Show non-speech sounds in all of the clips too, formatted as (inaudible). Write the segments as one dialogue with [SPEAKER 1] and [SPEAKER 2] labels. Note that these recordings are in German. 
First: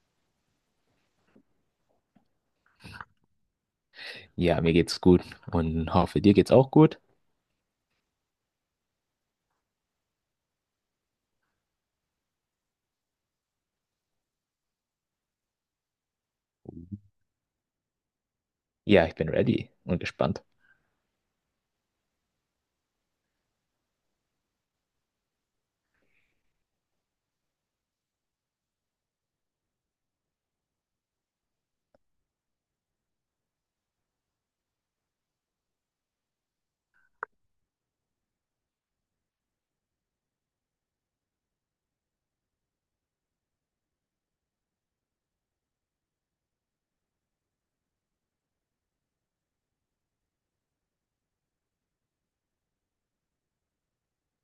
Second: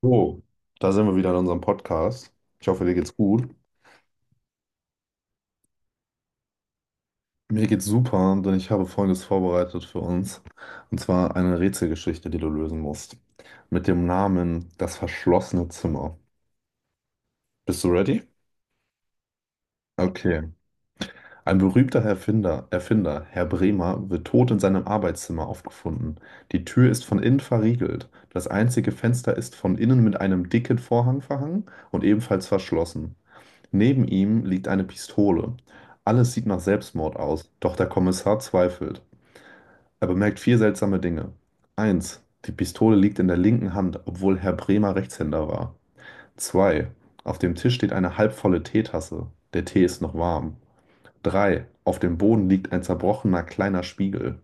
[SPEAKER 1] So, da sind wir wieder in unserem Podcast. Ich hoffe, dir geht's gut.
[SPEAKER 2] Ja, mir geht's gut und hoffe, dir geht's auch gut.
[SPEAKER 1] Mir geht's super, denn ich habe Folgendes vorbereitet für uns. Und zwar eine Rätselgeschichte, die du lösen musst. Mit dem Namen Das verschlossene Zimmer. Bist du ready?
[SPEAKER 2] Ja, ich bin ready und
[SPEAKER 1] Okay.
[SPEAKER 2] gespannt.
[SPEAKER 1] Ein berühmter Erfinder, Herr Bremer, wird tot in seinem Arbeitszimmer aufgefunden. Die Tür ist von innen verriegelt. Das einzige Fenster ist von innen mit einem dicken Vorhang verhangen und ebenfalls verschlossen. Neben ihm liegt eine Pistole. Alles sieht nach Selbstmord aus, doch der Kommissar zweifelt. Er bemerkt vier seltsame Dinge. Eins, die Pistole liegt in der linken Hand, obwohl Herr Bremer Rechtshänder war. 2, auf dem Tisch steht eine halbvolle Teetasse. Der Tee ist noch warm. 3, auf dem Boden liegt ein zerbrochener kleiner Spiegel.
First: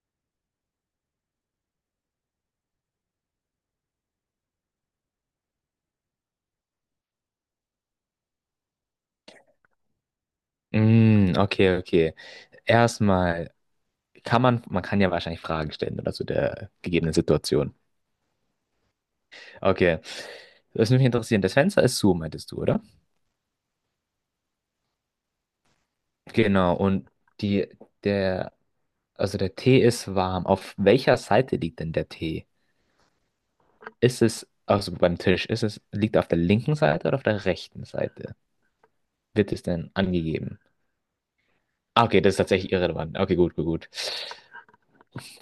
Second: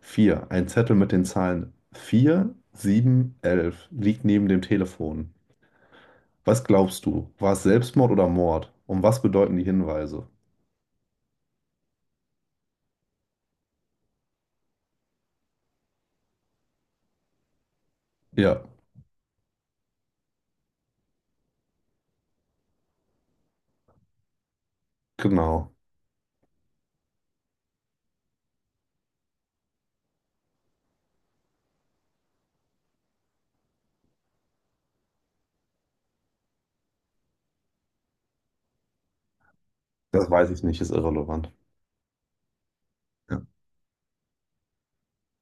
[SPEAKER 1] 4, ein Zettel mit den Zahlen 4, 7, 11 liegt neben dem Telefon. Was glaubst du? War es Selbstmord oder Mord? Und was bedeuten die Hinweise?
[SPEAKER 2] Mm, okay, okay. Erstmal man kann ja wahrscheinlich Fragen stellen oder zu der gegebenen Situation.
[SPEAKER 1] Ja.
[SPEAKER 2] Okay, das würde mich interessieren. Das Fenster ist zu, meintest du, oder?
[SPEAKER 1] Genau,
[SPEAKER 2] Genau, und die, der, also der Tee ist warm. Auf welcher Seite liegt denn der Tee? Also beim Tisch, ist es, liegt er auf der linken Seite oder auf der rechten Seite? Wird es denn
[SPEAKER 1] das weiß
[SPEAKER 2] angegeben?
[SPEAKER 1] ich nicht, ist irrelevant.
[SPEAKER 2] Ah, okay, das ist tatsächlich irrelevant. Okay,
[SPEAKER 1] Ja.
[SPEAKER 2] gut, gut, gut.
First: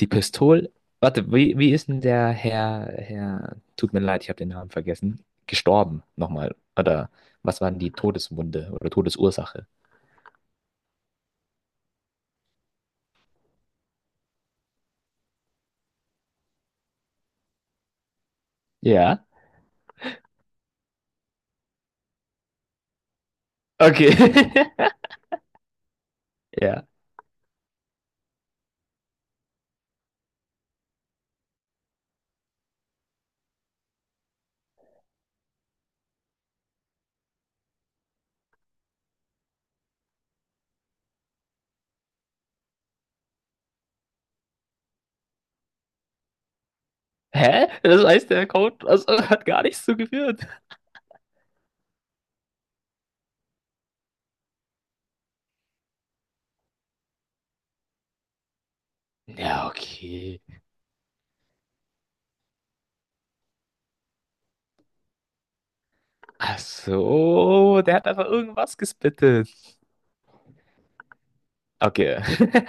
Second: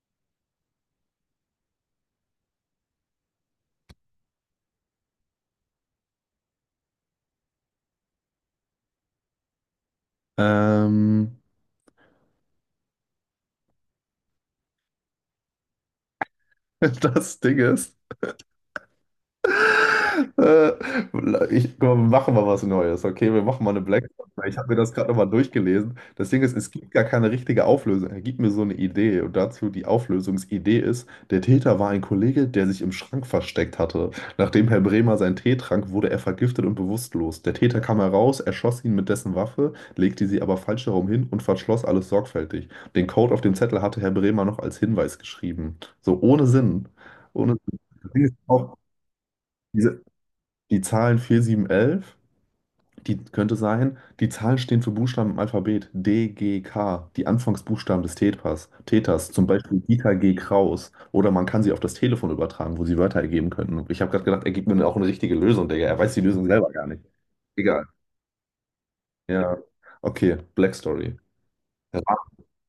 [SPEAKER 2] Die Pistole. Warte, wie ist denn der Herr, tut mir leid, ich habe den Namen vergessen, gestorben nochmal? Oder was waren die Todeswunde oder Todesursache?
[SPEAKER 1] Ähm, (laughs) das Ding ist.
[SPEAKER 2] Ja.
[SPEAKER 1] Äh, Ich, guck mal, wir machen mal was Neues, okay? Wir machen mal eine Black Box, weil ich
[SPEAKER 2] Okay.
[SPEAKER 1] habe mir das
[SPEAKER 2] (laughs)
[SPEAKER 1] gerade nochmal durchgelesen. Das Ding ist, es
[SPEAKER 2] Ja.
[SPEAKER 1] gibt gar keine richtige Auflösung. Er gibt mir so eine Idee, und dazu die Auflösungsidee ist, der Täter war ein Kollege, der sich im Schrank versteckt hatte. Nachdem Herr Bremer seinen Tee trank, wurde er vergiftet und bewusstlos. Der Täter kam heraus, erschoss ihn mit dessen Waffe, legte sie aber falsch herum hin und verschloss alles sorgfältig. Den Code auf dem Zettel hatte Herr Bremer noch als Hinweis geschrieben. So, ohne Sinn. Ohne
[SPEAKER 2] Hä?
[SPEAKER 1] Sinn.
[SPEAKER 2] Das
[SPEAKER 1] Das Ding
[SPEAKER 2] heißt,
[SPEAKER 1] ist
[SPEAKER 2] der
[SPEAKER 1] auch,
[SPEAKER 2] Code also, hat gar nichts
[SPEAKER 1] diese,
[SPEAKER 2] zugeführt.
[SPEAKER 1] die Zahlen 4 7 11, die könnte sein, die Zahlen stehen für Buchstaben im Alphabet. D, G, K, die Anfangsbuchstaben des Täters, zum
[SPEAKER 2] Ja,
[SPEAKER 1] Beispiel Dieter G.
[SPEAKER 2] okay.
[SPEAKER 1] Kraus. Oder man kann sie auf das Telefon übertragen, wo sie Wörter ergeben könnten. Ich habe gerade gedacht, er gibt mir auch eine richtige Lösung, Digga. Er weiß die Lösung
[SPEAKER 2] Ach
[SPEAKER 1] selber gar nicht.
[SPEAKER 2] so,
[SPEAKER 1] Egal.
[SPEAKER 2] der hat einfach irgendwas gespittet.
[SPEAKER 1] Ja. Okay, Black Story.
[SPEAKER 2] Okay. (laughs)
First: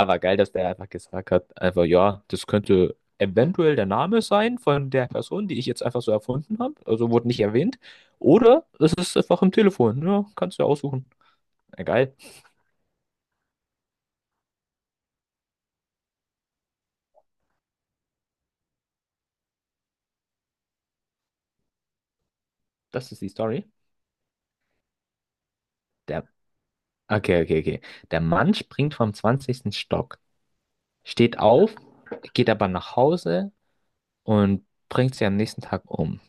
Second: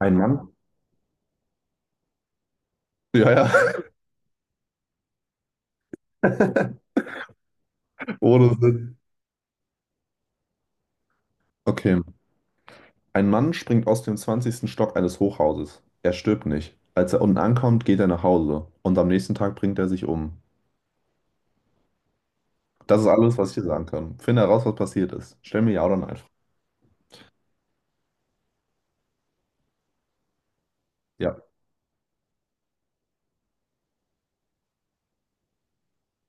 [SPEAKER 1] Ein
[SPEAKER 2] geil,
[SPEAKER 1] Mann?
[SPEAKER 2] dass der einfach gesagt hat, einfach, ja, das könnte
[SPEAKER 1] Ja, ja.
[SPEAKER 2] eventuell der Name sein von der Person, die ich jetzt einfach so erfunden habe.
[SPEAKER 1] (laughs)
[SPEAKER 2] Also wurde nicht erwähnt.
[SPEAKER 1] Ohne
[SPEAKER 2] Oder es
[SPEAKER 1] Sinn.
[SPEAKER 2] ist einfach im Telefon. Ja, kannst du ja aussuchen. Ja,
[SPEAKER 1] Okay.
[SPEAKER 2] geil.
[SPEAKER 1] Ein Mann springt aus dem 20. Stock eines Hochhauses. Er stirbt nicht. Als er unten ankommt, geht er nach Hause. Und am nächsten Tag bringt er sich um. Das ist
[SPEAKER 2] Das ist die
[SPEAKER 1] alles, was ich dir
[SPEAKER 2] Story.
[SPEAKER 1] sagen kann. Finde heraus, was passiert ist. Stell mir ja oder nein.
[SPEAKER 2] Der, okay, okay, okay. Der Mann springt vom zwanzigsten Stock,
[SPEAKER 1] Ja,
[SPEAKER 2] steht auf, geht aber nach Hause und bringt sie am nächsten Tag um.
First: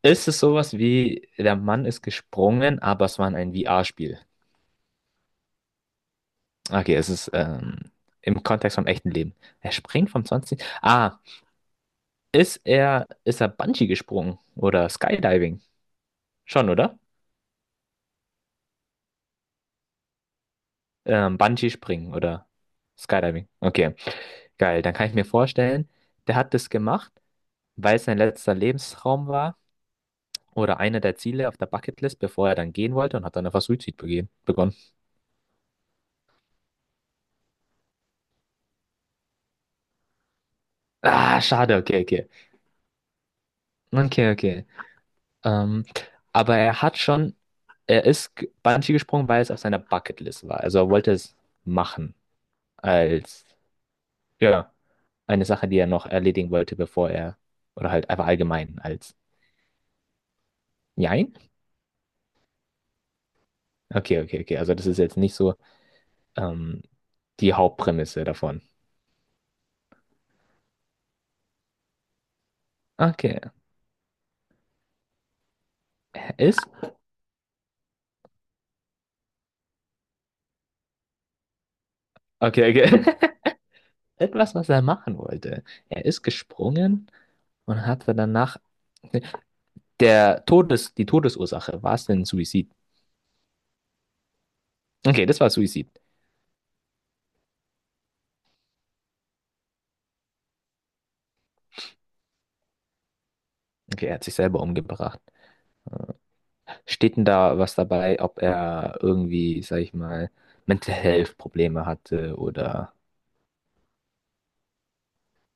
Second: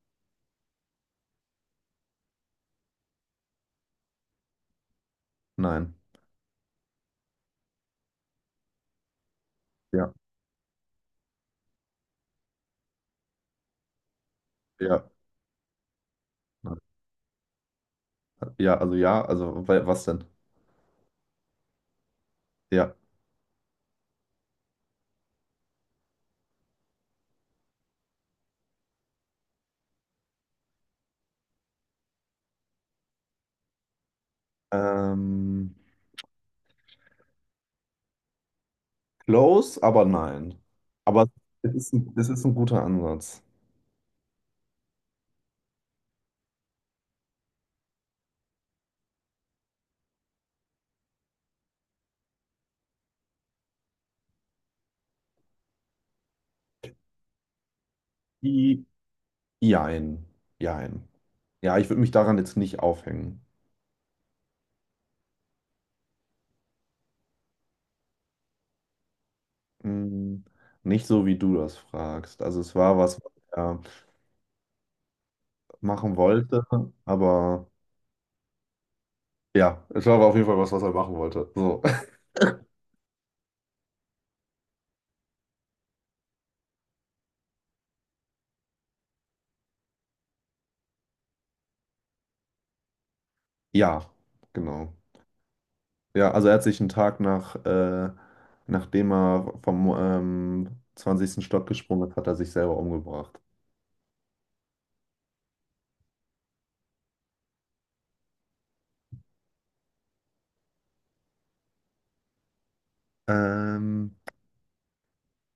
[SPEAKER 2] Ist es sowas wie, der Mann ist gesprungen, aber es war ein VR-Spiel?
[SPEAKER 1] nein.
[SPEAKER 2] Okay, es ist im Kontext vom echten Leben. Er springt
[SPEAKER 1] Ja,
[SPEAKER 2] vom 20. Ah, ist er Bungee gesprungen oder
[SPEAKER 1] ja.
[SPEAKER 2] Skydiving? Schon,
[SPEAKER 1] Nein.
[SPEAKER 2] oder?
[SPEAKER 1] Ja, also was denn?
[SPEAKER 2] Bungee springen oder
[SPEAKER 1] Ja.
[SPEAKER 2] Skydiving. Okay, geil. Dann kann ich mir vorstellen, der hat das gemacht, weil es sein letzter Lebensraum war oder einer der Ziele auf der Bucketlist, bevor er dann gehen wollte und hat dann einfach begonnen.
[SPEAKER 1] Ähm, Close, aber nein. Aber
[SPEAKER 2] Ah, schade. Okay,
[SPEAKER 1] es
[SPEAKER 2] okay.
[SPEAKER 1] ist ein guter Ansatz.
[SPEAKER 2] Okay, okay. Ähm, aber er hat schon, er ist Bungee gesprungen, weil es auf seiner Bucketlist war. Also er wollte es machen als, ja, eine Sache, die er noch erledigen wollte, bevor er, oder halt einfach allgemein
[SPEAKER 1] I-
[SPEAKER 2] als,
[SPEAKER 1] Jein. Jein.
[SPEAKER 2] nein?
[SPEAKER 1] Ja, ich würde mich daran jetzt nicht aufhängen.
[SPEAKER 2] Okay, okay, okay. Also das ist jetzt nicht so ähm, die Hauptprämisse davon.
[SPEAKER 1] Mm, Nicht so, wie du das fragst. Also es war was, was
[SPEAKER 2] Okay,
[SPEAKER 1] er machen
[SPEAKER 2] er ist,
[SPEAKER 1] wollte, aber ja, es war aber auf jeden Fall was, was er machen wollte. So. (laughs)
[SPEAKER 2] okay, okay. (laughs) Etwas, was er machen wollte. Er ist gesprungen und hatte danach die Todesursache, war es denn Suizid?
[SPEAKER 1] Ja, genau.
[SPEAKER 2] Okay, das war Suizid.
[SPEAKER 1] Ja, also er hat sich einen Tag nachdem er vom 20. Stock gesprungen ist, hat er sich selber umgebracht.
[SPEAKER 2] Okay, er hat sich selber umgebracht. Steht denn da was dabei, ob er irgendwie, sag ich mal, Mental Health Probleme hatte oder.
[SPEAKER 1] Ähm,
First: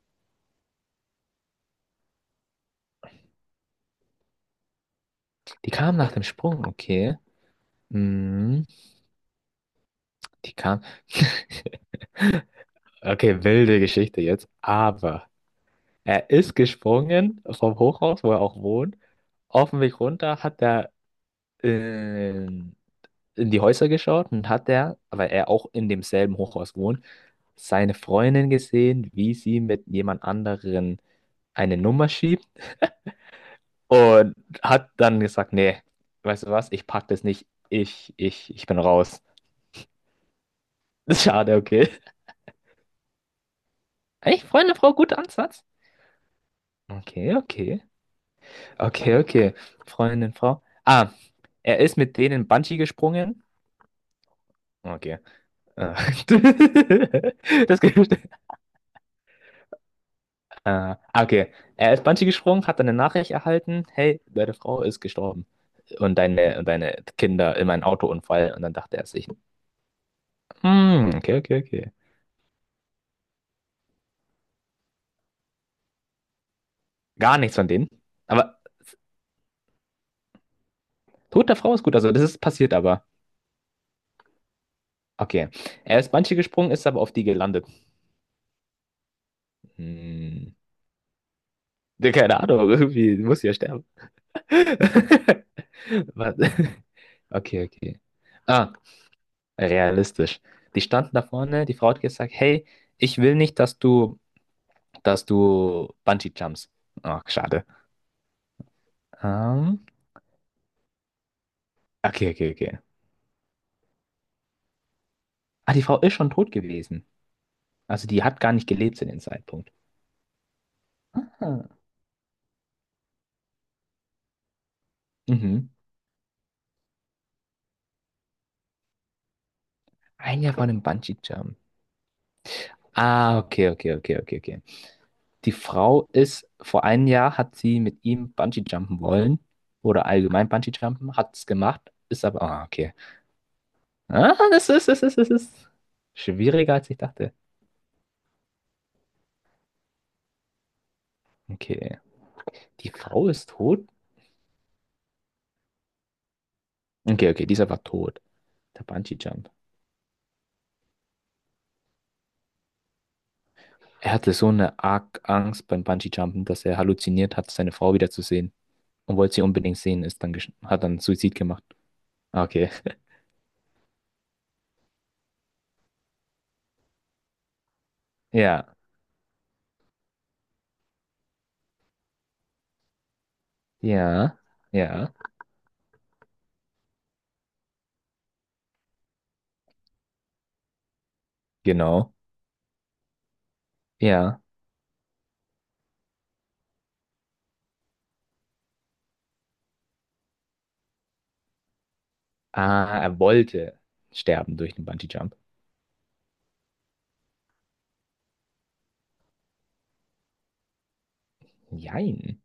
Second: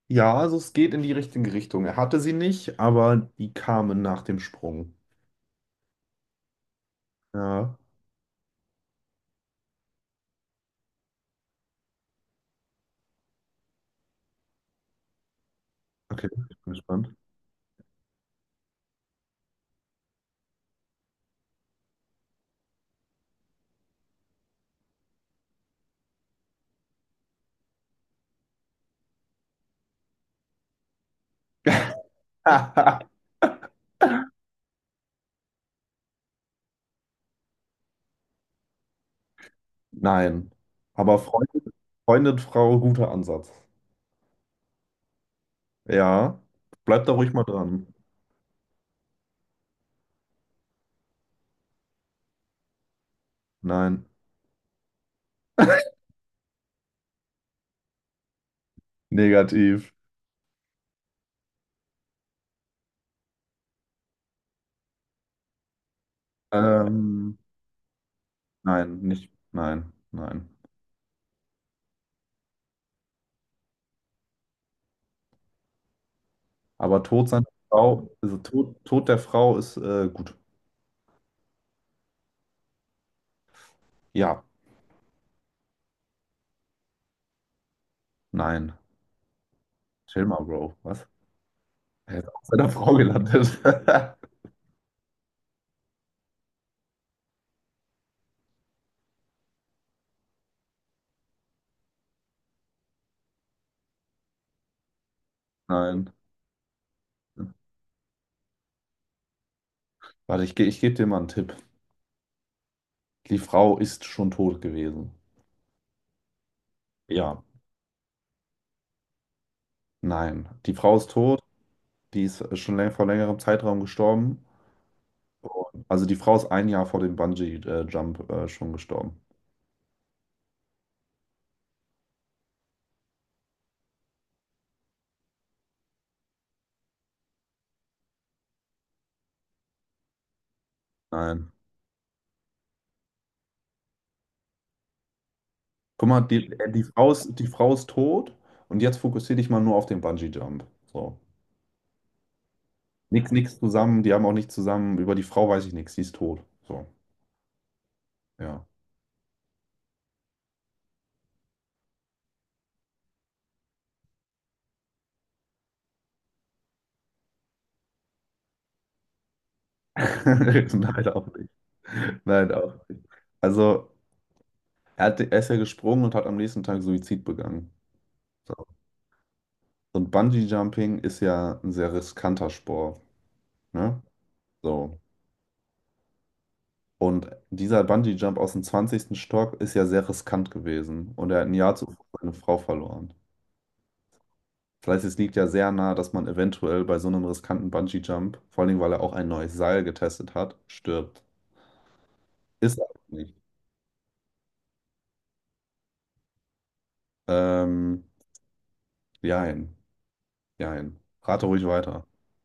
[SPEAKER 1] ja, also es geht in die richtige Richtung. Er hatte sie nicht, aber die kamen nach dem Sprung.
[SPEAKER 2] Die kam nach dem Sprung, okay.
[SPEAKER 1] Ja,
[SPEAKER 2] Mhm, die kam. (laughs) Okay, wilde Geschichte jetzt. Aber
[SPEAKER 1] okay,
[SPEAKER 2] er ist
[SPEAKER 1] ich bin gespannt.
[SPEAKER 2] gesprungen vom Hochhaus, wo er auch wohnt. Auf dem Weg runter hat er in, in die Häuser geschaut und hat er, weil er auch in demselben Hochhaus wohnt, seine Freundin gesehen, wie sie mit jemand anderen eine Nummer schiebt.
[SPEAKER 1] (laughs)
[SPEAKER 2] Und hat dann gesagt, nee, weißt du was, ich pack das nicht. Ich bin raus.
[SPEAKER 1] Nein.
[SPEAKER 2] (laughs)
[SPEAKER 1] Aber
[SPEAKER 2] Schade,
[SPEAKER 1] Freundin,
[SPEAKER 2] okay.
[SPEAKER 1] Freundin, Frau, guter Ansatz.
[SPEAKER 2] Echt, Freundin, Frau, guter Ansatz.
[SPEAKER 1] Ja. Bleib da ruhig
[SPEAKER 2] Okay,
[SPEAKER 1] mal
[SPEAKER 2] okay.
[SPEAKER 1] dran.
[SPEAKER 2] Okay, okay. Freundin, Frau. Ah, er ist mit denen Bungee gesprungen.
[SPEAKER 1] Nein.
[SPEAKER 2] Okay. Ah. (laughs) Das gibt.
[SPEAKER 1] Negativ.
[SPEAKER 2] Ah, ah, okay. Er ist Bungee gesprungen, hat dann eine Nachricht erhalten. Hey, deine Frau ist gestorben. Und deine
[SPEAKER 1] Ähm,
[SPEAKER 2] Kinder in einem Autounfall. Und dann dachte
[SPEAKER 1] nein,
[SPEAKER 2] er sich,
[SPEAKER 1] nicht. Nein, nein.
[SPEAKER 2] hm, okay, okay, okay.
[SPEAKER 1] Aber Tod
[SPEAKER 2] Gar
[SPEAKER 1] seiner
[SPEAKER 2] nichts von denen.
[SPEAKER 1] Frau, also
[SPEAKER 2] Aber
[SPEAKER 1] Tod der Frau ist gut.
[SPEAKER 2] tote Frau ist gut, also das ist passiert aber.
[SPEAKER 1] Ja.
[SPEAKER 2] Okay. Er ist Bungee gesprungen, ist aber auf die gelandet.
[SPEAKER 1] Nein. Chill mal,
[SPEAKER 2] Hm.
[SPEAKER 1] Bro. Was?
[SPEAKER 2] Ja,
[SPEAKER 1] Er ist
[SPEAKER 2] keine
[SPEAKER 1] auf seiner
[SPEAKER 2] Ahnung,
[SPEAKER 1] Frau
[SPEAKER 2] irgendwie muss sie ja
[SPEAKER 1] gelandet.
[SPEAKER 2] sterben.
[SPEAKER 1] (laughs)
[SPEAKER 2] (laughs) Was? Okay, okay. Ah, realistisch. Die standen da vorne, die Frau hat gesagt, hey, ich will nicht, dass du
[SPEAKER 1] Nein.
[SPEAKER 2] Bungee jumps. Ach, schade. Ähm,
[SPEAKER 1] Warte, ich gebe dir mal einen Tipp.
[SPEAKER 2] okay, okay, okay.
[SPEAKER 1] Die Frau ist schon tot gewesen.
[SPEAKER 2] Ah, die Frau ist schon tot gewesen.
[SPEAKER 1] Ja.
[SPEAKER 2] Also die hat gar nicht gelebt zu dem Zeitpunkt.
[SPEAKER 1] Nein. Die Frau ist tot.
[SPEAKER 2] Ah,
[SPEAKER 1] Die ist schon läng vor längerem Zeitraum gestorben.
[SPEAKER 2] mhm.
[SPEAKER 1] Also die Frau ist ein Jahr vor dem Bungee-Jump schon gestorben.
[SPEAKER 2] Ein Jahr vor dem Bungee Jump. Ah, okay, okay, okay, okay, okay. Die Frau ist, vor einem Jahr hat sie mit ihm Bungee-Jumpen wollen oder allgemein Bungee-Jumpen, hat es
[SPEAKER 1] Nein.
[SPEAKER 2] gemacht, ist aber, ah, okay. Ah, das ist
[SPEAKER 1] Guck mal,
[SPEAKER 2] schwieriger, als ich dachte.
[SPEAKER 1] Die Frau ist tot, und jetzt fokussiere dich mal nur auf den Bungee-Jump. So.
[SPEAKER 2] Okay. Die Frau
[SPEAKER 1] Nix,
[SPEAKER 2] ist
[SPEAKER 1] nix
[SPEAKER 2] tot?
[SPEAKER 1] zusammen, die haben auch nicht zusammen, über die Frau weiß ich nichts, die ist tot. So,
[SPEAKER 2] Okay, okay, dieser war tot.
[SPEAKER 1] ja.
[SPEAKER 2] Der Bungee-Jump. Er hatte so eine arg Angst beim Bungee-Jumpen, dass er halluziniert hat, seine Frau wiederzusehen und wollte sie unbedingt sehen,
[SPEAKER 1] (laughs)
[SPEAKER 2] hat dann
[SPEAKER 1] Nein, auch
[SPEAKER 2] Suizid
[SPEAKER 1] nicht.
[SPEAKER 2] gemacht. Ah,
[SPEAKER 1] Nein,
[SPEAKER 2] okay.
[SPEAKER 1] auch
[SPEAKER 2] (laughs)
[SPEAKER 1] nicht. Also, er ist ja gesprungen und hat am nächsten Tag Suizid begangen. So.
[SPEAKER 2] Ja,
[SPEAKER 1] Und Bungee-Jumping ist ja ein sehr riskanter Sport, ne?
[SPEAKER 2] ja,
[SPEAKER 1] So.
[SPEAKER 2] ja,
[SPEAKER 1] Und dieser Bungee-Jump aus dem zwanzigsten Stock ist ja sehr riskant gewesen, und er hat ein Jahr zuvor
[SPEAKER 2] genau.
[SPEAKER 1] seine Frau verloren.
[SPEAKER 2] Ja.
[SPEAKER 1] Das heißt, es liegt ja sehr nahe, dass man eventuell bei so einem riskanten Bungee-Jump, vor allem weil er auch ein neues Seil getestet hat, stirbt. Ist er
[SPEAKER 2] Ah,
[SPEAKER 1] aber
[SPEAKER 2] er
[SPEAKER 1] nicht.
[SPEAKER 2] wollte sterben durch den Bungee-Jump.
[SPEAKER 1] Ähm, Jein, jein. Rate ruhig weiter.
[SPEAKER 2] Jein.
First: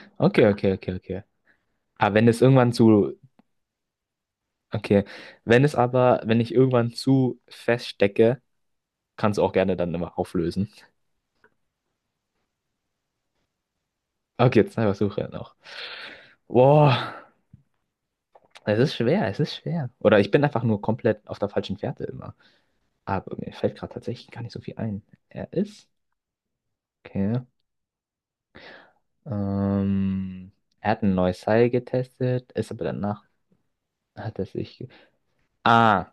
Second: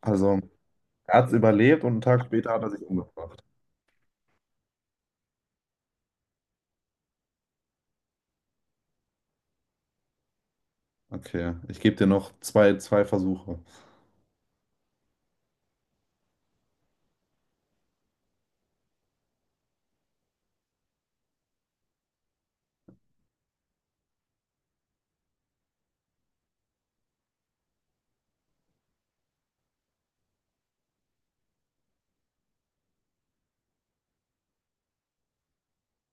[SPEAKER 1] Also,
[SPEAKER 2] Okay, okay, okay,
[SPEAKER 1] er
[SPEAKER 2] okay.
[SPEAKER 1] hat es überlebt und einen
[SPEAKER 2] Aber
[SPEAKER 1] Tag
[SPEAKER 2] wenn es
[SPEAKER 1] später hat er
[SPEAKER 2] irgendwann
[SPEAKER 1] sich
[SPEAKER 2] zu.
[SPEAKER 1] umgebracht.
[SPEAKER 2] Okay. Wenn es aber, wenn ich irgendwann zu feststecke, kannst du auch gerne dann immer auflösen.
[SPEAKER 1] Okay, ich gebe dir noch zwei Versuche.
[SPEAKER 2] Okay, zwei Versuche noch. Boah, es ist schwer, es ist schwer. Oder ich bin einfach nur komplett auf der falschen Fährte immer. Aber mir fällt gerade tatsächlich gar nicht so viel ein. Er ist. Okay. Ähm, er hat ein neues Seil getestet, ist aber danach hat er sich. Ah.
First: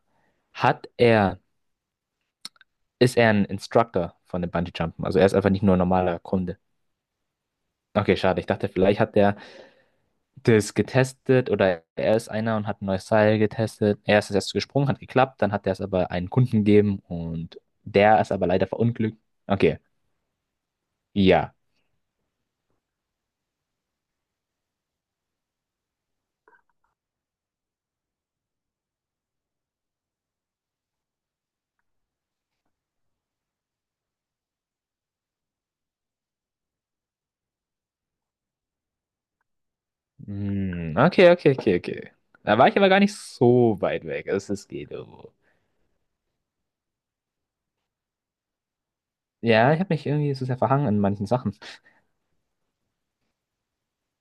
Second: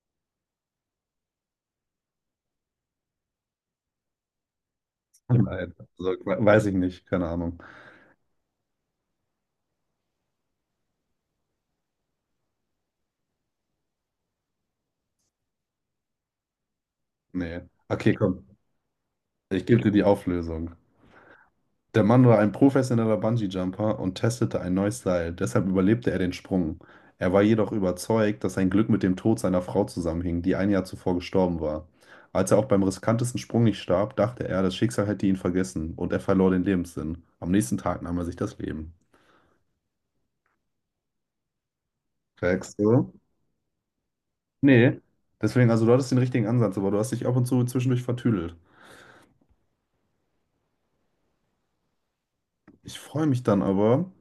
[SPEAKER 2] Hat er ist er ein Instructor von dem Bungee-Jumpen. Also er
[SPEAKER 1] (laughs)
[SPEAKER 2] ist
[SPEAKER 1] Nein,
[SPEAKER 2] einfach nicht nur ein
[SPEAKER 1] also,
[SPEAKER 2] normaler Kunde.
[SPEAKER 1] weiß ich nicht, keine Ahnung.
[SPEAKER 2] Okay, schade. Ich dachte, vielleicht hat der das getestet oder er ist einer und hat ein neues Seil getestet. Er ist erst gesprungen, hat geklappt, dann hat er es aber einen Kunden gegeben und
[SPEAKER 1] Nee. Okay,
[SPEAKER 2] der ist
[SPEAKER 1] komm,
[SPEAKER 2] aber leider verunglückt.
[SPEAKER 1] ich gebe
[SPEAKER 2] Okay,
[SPEAKER 1] dir die Auflösung.
[SPEAKER 2] ja.
[SPEAKER 1] Der Mann war ein professioneller Bungee-Jumper und testete ein neues Seil, deshalb überlebte er den Sprung. Er war jedoch überzeugt, dass sein Glück mit dem Tod seiner Frau zusammenhing, die ein Jahr zuvor gestorben war. Als er auch beim riskantesten Sprung nicht starb, dachte er, das Schicksal hätte ihn vergessen und er verlor den Lebenssinn. Am nächsten Tag nahm er sich das Leben.
[SPEAKER 2] Hm, okay, okay, okay, okay. Da war
[SPEAKER 1] Checkst
[SPEAKER 2] ich aber gar
[SPEAKER 1] du?
[SPEAKER 2] nicht so weit weg. Also es ist geht
[SPEAKER 1] Nee.
[SPEAKER 2] irgendwo.
[SPEAKER 1] Deswegen, also du hattest den richtigen Ansatz, aber du hast dich ab und zu zwischendurch vertüdelt.
[SPEAKER 2] Ja, ich habe mich irgendwie so sehr verhangen in manchen Sachen.
[SPEAKER 1] Ich freue mich dann aber,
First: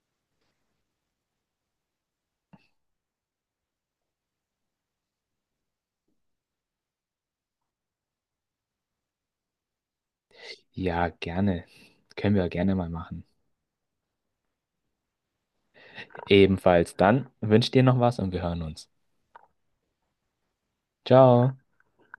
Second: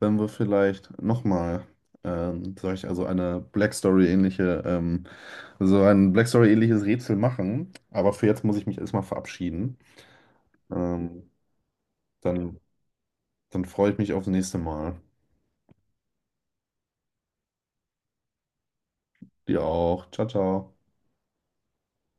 [SPEAKER 1] wenn wir vielleicht nochmal, sag ich, also so ein Black Story-ähnliches Rätsel machen. Aber für jetzt muss ich mich erstmal verabschieden.
[SPEAKER 2] Ja,
[SPEAKER 1] Ähm,
[SPEAKER 2] gerne. Können wir
[SPEAKER 1] dann,
[SPEAKER 2] gerne mal machen.
[SPEAKER 1] dann freue ich mich aufs nächste Mal.
[SPEAKER 2] Ebenfalls dann wünsche dir noch was und wir hören uns.
[SPEAKER 1] Dir auch. Ciao, ciao.
[SPEAKER 2] Ciao.